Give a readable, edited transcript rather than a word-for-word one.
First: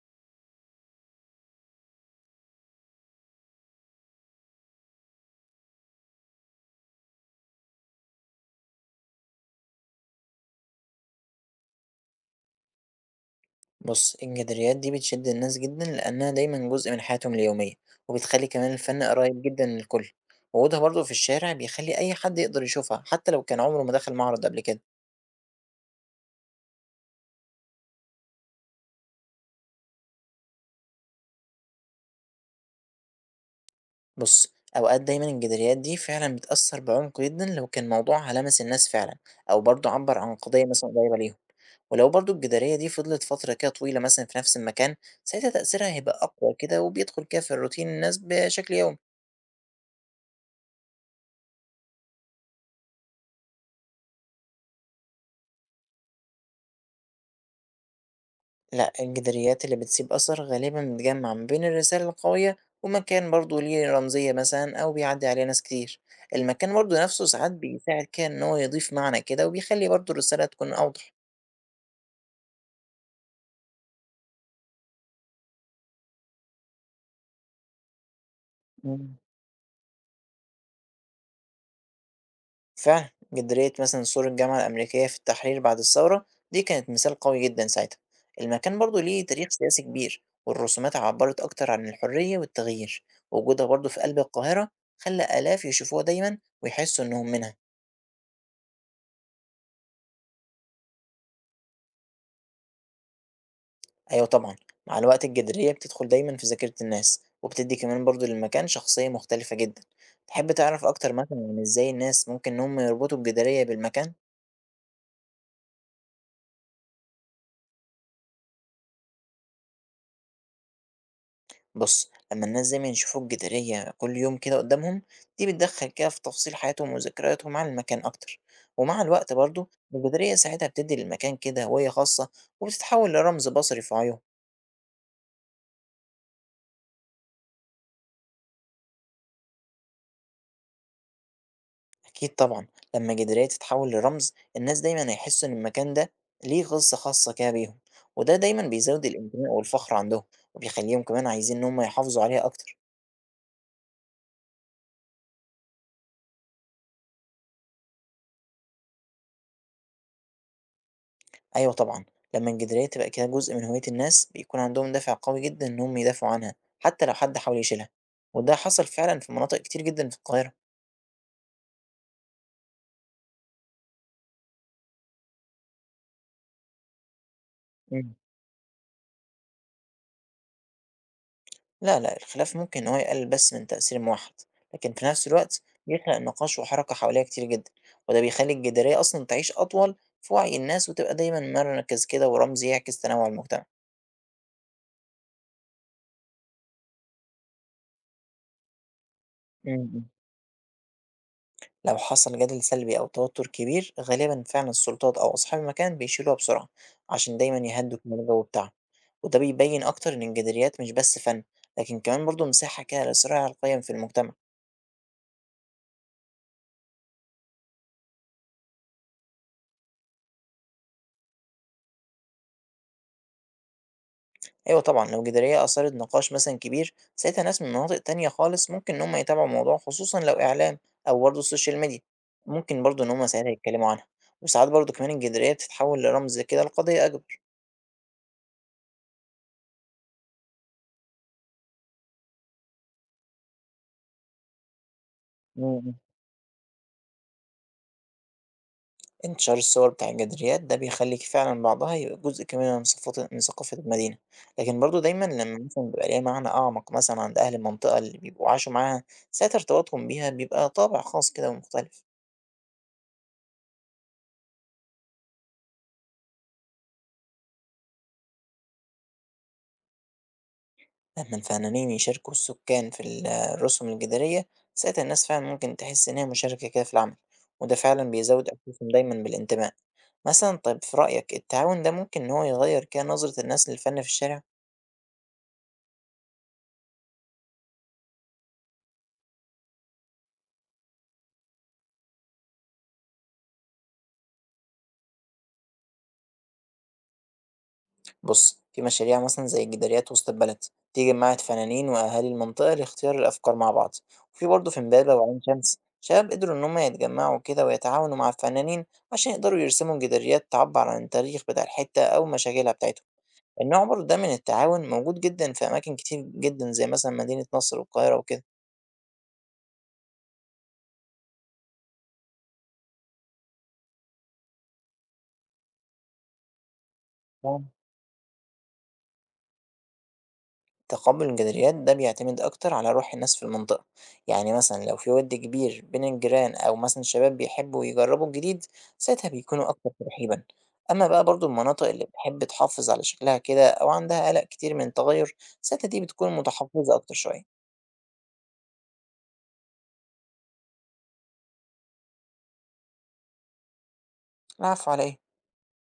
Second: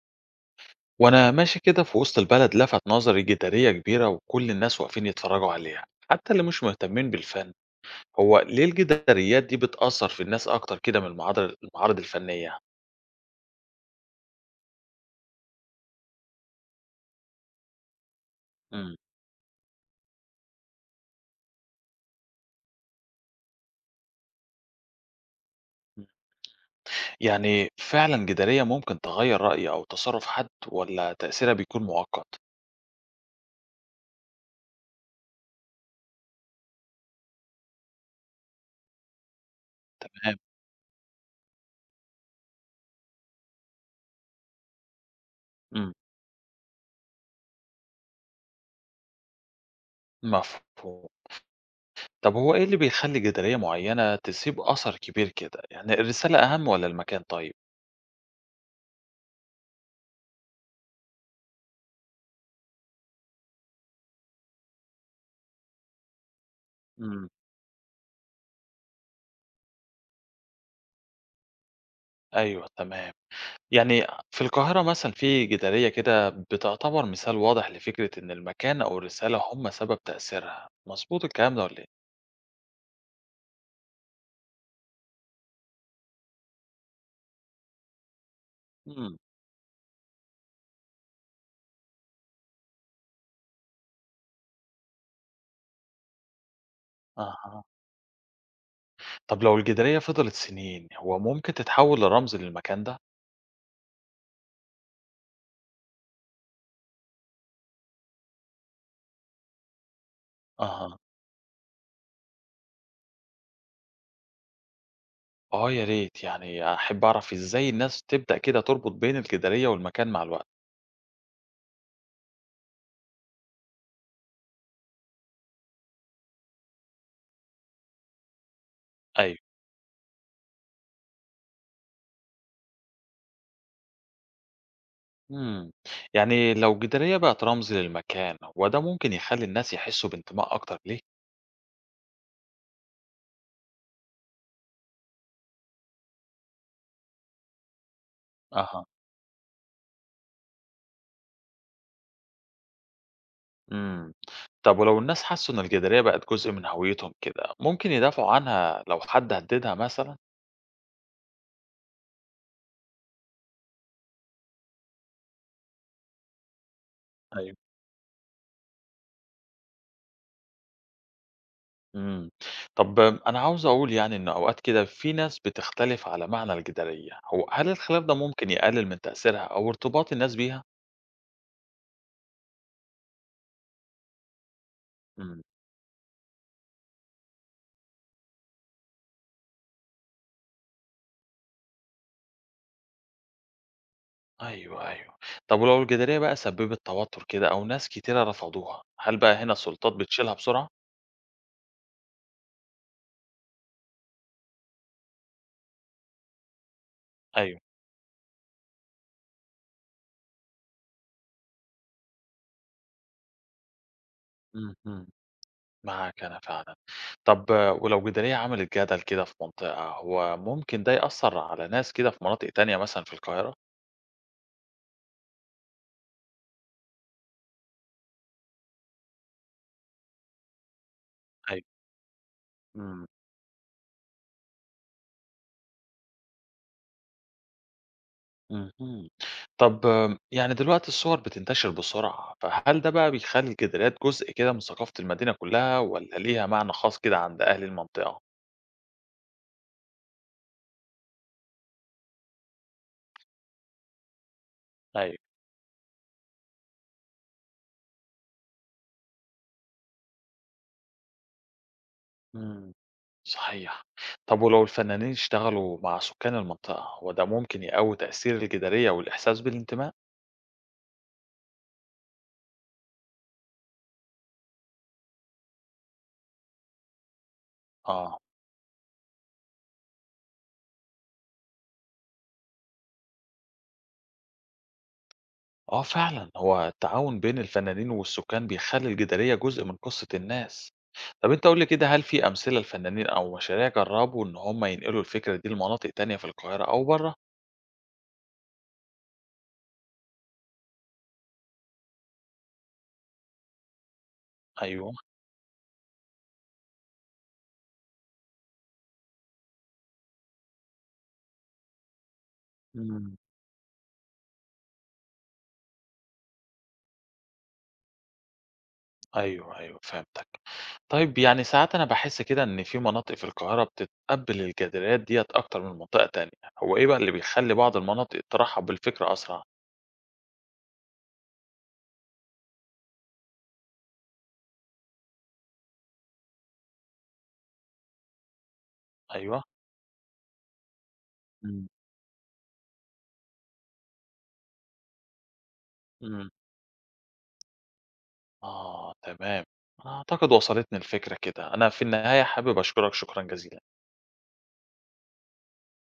وانا ماشي كده في وسط البلد لفت نظري جدارية كبيرة وكل الناس واقفين يتفرجوا عليها حتى اللي مش مهتمين بالفن. هو ليه الجداريات دي بتأثر في الناس اكتر كده من المعارض الفنية؟ بُص، الجداريات دي بتشد الناس جدًا لأنها دايمًا جزء من حياتهم اليومية، وبتخلّي كمان مم. الفن قريب جدًا للكل، وجودها برضه في الشارع بيخلّي أي حد يقدر يشوفها حتى لو كان عمره ما دخل معرض قبل كده. يعني فعلا جدارية ممكن تغير رأي او تصرف حد ولا تأثيرها بيكون مؤقت؟ بُص، أوقات دايمًا الجداريات دي فعلًا بتأثّر بعمق جدًا لو كان موضوعها لَمَس الناس فعلًا، أو برضه عبّر عن تمام. قضية مثلًا قريبة ليهم، ولو برضه الجدارية دي فضلت فترة كده طويلة مثلًا في نفس المكان، ساعتها تأثيرها مم. هيبقى أقوى كده وبيدخل كده في الروتين الناس بشكل يومي. مفهوم. طب هو ايه اللي بيخلي جدارية معينة تسيب اثر كبير كده، يعني الرسالة اهم ولا المكان؟ طيب. لأ، الجداريات اللي بتسيب أثر غالبًا بتجمّع ما بين الرسالة القوية ومكان برضه ليه رمزية مثلًا أو بيعدّي عليه ناس كتير، المكان برضه نفسه مم. ساعات بيساعد كده إن هو يضيف معنى كده وبيخلّي برضه الرسالة تكون أوضح. ايوه تمام. يعني في القاهرة مثلًا في جدارية كده بتعتبر مثال واضح لفكرة إن المكان أو إمم. الرسالة هم سبب تأثيرها، مضبوط الكلام ده والّا إيه؟ فعلًا جدارية مثلًا سور الجامعة الأمريكية في التحرير بعد الثورة دي كانت مثال قوي جدًا ساعتها، المكان برضه إمم، ليه تاريخ سياسي كبير والرسومات عبّرت أكتر عن الحرية والتغيير، وجودها برضه في قلب القاهرة خلّى آلاف يشوفوها دايمًا ويحسّوا إنّهم منها. أها، طب لو الجدارية فضلت سنين هو ممكن تتحول لرمز للمكان ده؟ أيوه طبعًا، مع الوقت الجدرية بتدخل دايمًا في ذاكرة الناس، وبتدي كمان برضه للمكان شخصية مختلفة جدًا، تحب تعرف أها، أكتر مثلًا عن إزاي الناس ممكن إن هم يربطوا الجدرية بالمكان؟ آه يا ريت، يعني أحب أعرف إزاي الناس تبدأ كده تربط بين الجدارية والمكان مع الوقت؟ بُص، لما الناس دايمًا يشوفوا الجدرية كل يوم كده قدامهم، دي بتدخّل كده في تفاصيل حياتهم وذكرياتهم عن المكان أكتر، ومع الوقت أيوه. برضه الجدرية ساعتها بتدي للمكان كده هوية خاصة، وبتتحول لرمز بصري في عيونهم. إمم، يعني لو الجدارية بقت رمز للمكان هو ده ممكن يخلّي الناس يحسّوا بانتماء أكتر ليه؟ أكيد طبعًا، لمّا جدارية تتحول لرمز، الناس دايمًا هيحسوا إن المكان ده ليه غِصّة خاصة كده بيهم، وده دايمًا أها. بيزود الانتماء والفخر عندهم، وبيخلّيهم كمان عايزين إن هم يحافظوا عليها أكتر. إمم. طب ولو الناس حسّوا إن الجدارية بقت جزء من هويتهم كده، ممكن يدافعوا عنها لو حد هدّدها مثلًا؟ أيوه طبعًا، لمّا الجدارية تبقى كده جزء من هوية الناس، بيكون عندهم دافع قوي جدًا إن هم يدافعوا عنها، حتى لو حد أيوه. حاول يشيلها، وده حصل فعلًا في مناطق كتير جدًا في القاهرة. إمم. طب أنا عاوز أقول يعني إن أوقات كده في ناس بتختلف على معنى الجدارية، هو هل الخلاف إمم. ده ممكن يقلل من تأثيرها أو ارتباط الناس بيها؟ لا، الخلاف ممكن إن هو يقلل بس من تأثير الموحد، لكن في نفس إمم. الوقت بيخلق نقاش وحركة حواليها كتير جدا، وده بيخلي الجدارية أصلا تعيش أطول في وعي الناس وتبقى دايما مركز كده ورمز يعكس تنوع المجتمع. أيوه، أيوه. طب ولو الجدارية بقى سبّبت توتر كده أو ناس كتيرة رفضوها، هل بقى هنا السلطات امم بتشيلها بسرعة؟ لو حصل جدل سلبي أو توتر كبير غالبا فعلا السلطات أو أصحاب المكان بيشيلوها بسرعة عشان دايما أيوه. يهدوا كمان الجو بتاعهم، وده بيبين أكتر إن الجداريات مش بس فن، لكن كمان برضه مساحة كده لصراع القيم في المجتمع. إمم، إمم. معاك أنا فعلًا. طب آه، ولو جدلية عملت جدل كده في منطقة، هو ممكن ده يأثّر على ناس كده في مناطق تانية مثلًا في القاهرة؟ أيوه طبعًا، لو جدارية أثارت نقاش مثلًا كبير، ساعتها ناس من مناطق تانية خالص ممكن إن هم يتابعوا الموضوع، خصوصًا لو إعلام أو برضه أيوه. السوشيال ميديا، ممكن برضه إمم. إن هم ساعتها يتكلموا عنها، وساعات برضه كمان الجدارية بتتحول لرمز كده لقضية أكبر. اهم. طب آه، يعني دلوقتي الصور بتنتشر بسرعة، فهل ده بقى بيخلّي الجداليات جزء كده من ثقافة المدينة إمم، كلّها إمم. والّا ليها معنى خاص كده عند أهل المنطقة؟ انتشار الصور بتاع الجداريات ده بيخلي فعلًا بعضها يبقى جزء كمان من ثقافة المدينة، لكن برضه أيوه. دايمًا لما مثلًا بيبقى ليها معنى أعمق مثلًا عند أهل المنطقة اللي بيبقوا عاشوا معاها، ساعتها ارتباطهم بيها بيبقى طابع خاص كده ومختلف. إمم. صحيح. طب ولو الفنانين اشتغلوا مع سكان المنطقة، هو ده ممكن يقوّي تأثير الجدلية والإحساس بالانتماء؟ لما الفنانين يشاركوا السكان في الرسم الجدارية، ساعتها الناس فعلا ممكن تحس إنها مشاركة كده في العمل، وده فعلا آه. بيزود إحساسهم دايما بالانتماء. مثلا طيب في رأيك التعاون ده ممكن إن هو يغير كده نظرة الناس للفن في الشارع؟ آه فعلًا، هو التعاون بين الفنانين والسكان بيخلّي الجدارية جزء من قصة الناس. طب أنت قُل لي كده هل في أمثلة لفنانين أو مشاريع جرّبوا إن هم ينقلوا الفكرة دي لمناطق تانية في القاهرة أو برّه؟ بص، في مشاريع مثلا زي الجداريات وسط البلد دي جمعت فنانين وأهالي المنطقة لاختيار الأفكار مع بعض، برضه في أيوه. إمبابة وعين شمس شباب قدروا إن هما يتجمعوا كده ويتعاونوا مع الفنانين عشان يقدروا يرسموا جداريات تعبر عن التاريخ بتاع الحتة أو مشاكلها بتاعتهم. إمم. النوع برضه ده من التعاون موجود جدًا في أماكن كتير جدًا، زي مثلًا مدينة نصر والقاهرة وكده. أيوه، أيوه فهمتك. طيب يعني ساعات أنا باحس كده إن في مناطق في القاهرة بتتقبّل الجداريات ديّة أكتر من منطقة تانية، هو إيه بقى اللي بيخلّي آه. بعض المناطق ترحّب بالفكرة أسرع؟ تقبُّل الجداريات ده بيعتمد أكتر على روح الناس في المنطقة، يعني مثلًا لو في وِد كبير بين الجيران أو مثلًا الشباب بيحبّوا يجرّبوا الجديد، ساعتها أيوه. بيكونوا أكتر ترحيبًا. أمّا بقى برضه إمم. المناطق اللي بتحب تحافظ على شكلها كده أو عندها قلق كتير من التغيُّر، ساعتها دي إمم. بتكون متحفّظة أكتر شوية. آه تمام، أنا أعتقد وصلتني الفكرة كده، أنا في النهاية حابب أشكرك شكرًا جزيلًا. العفو على إيه؟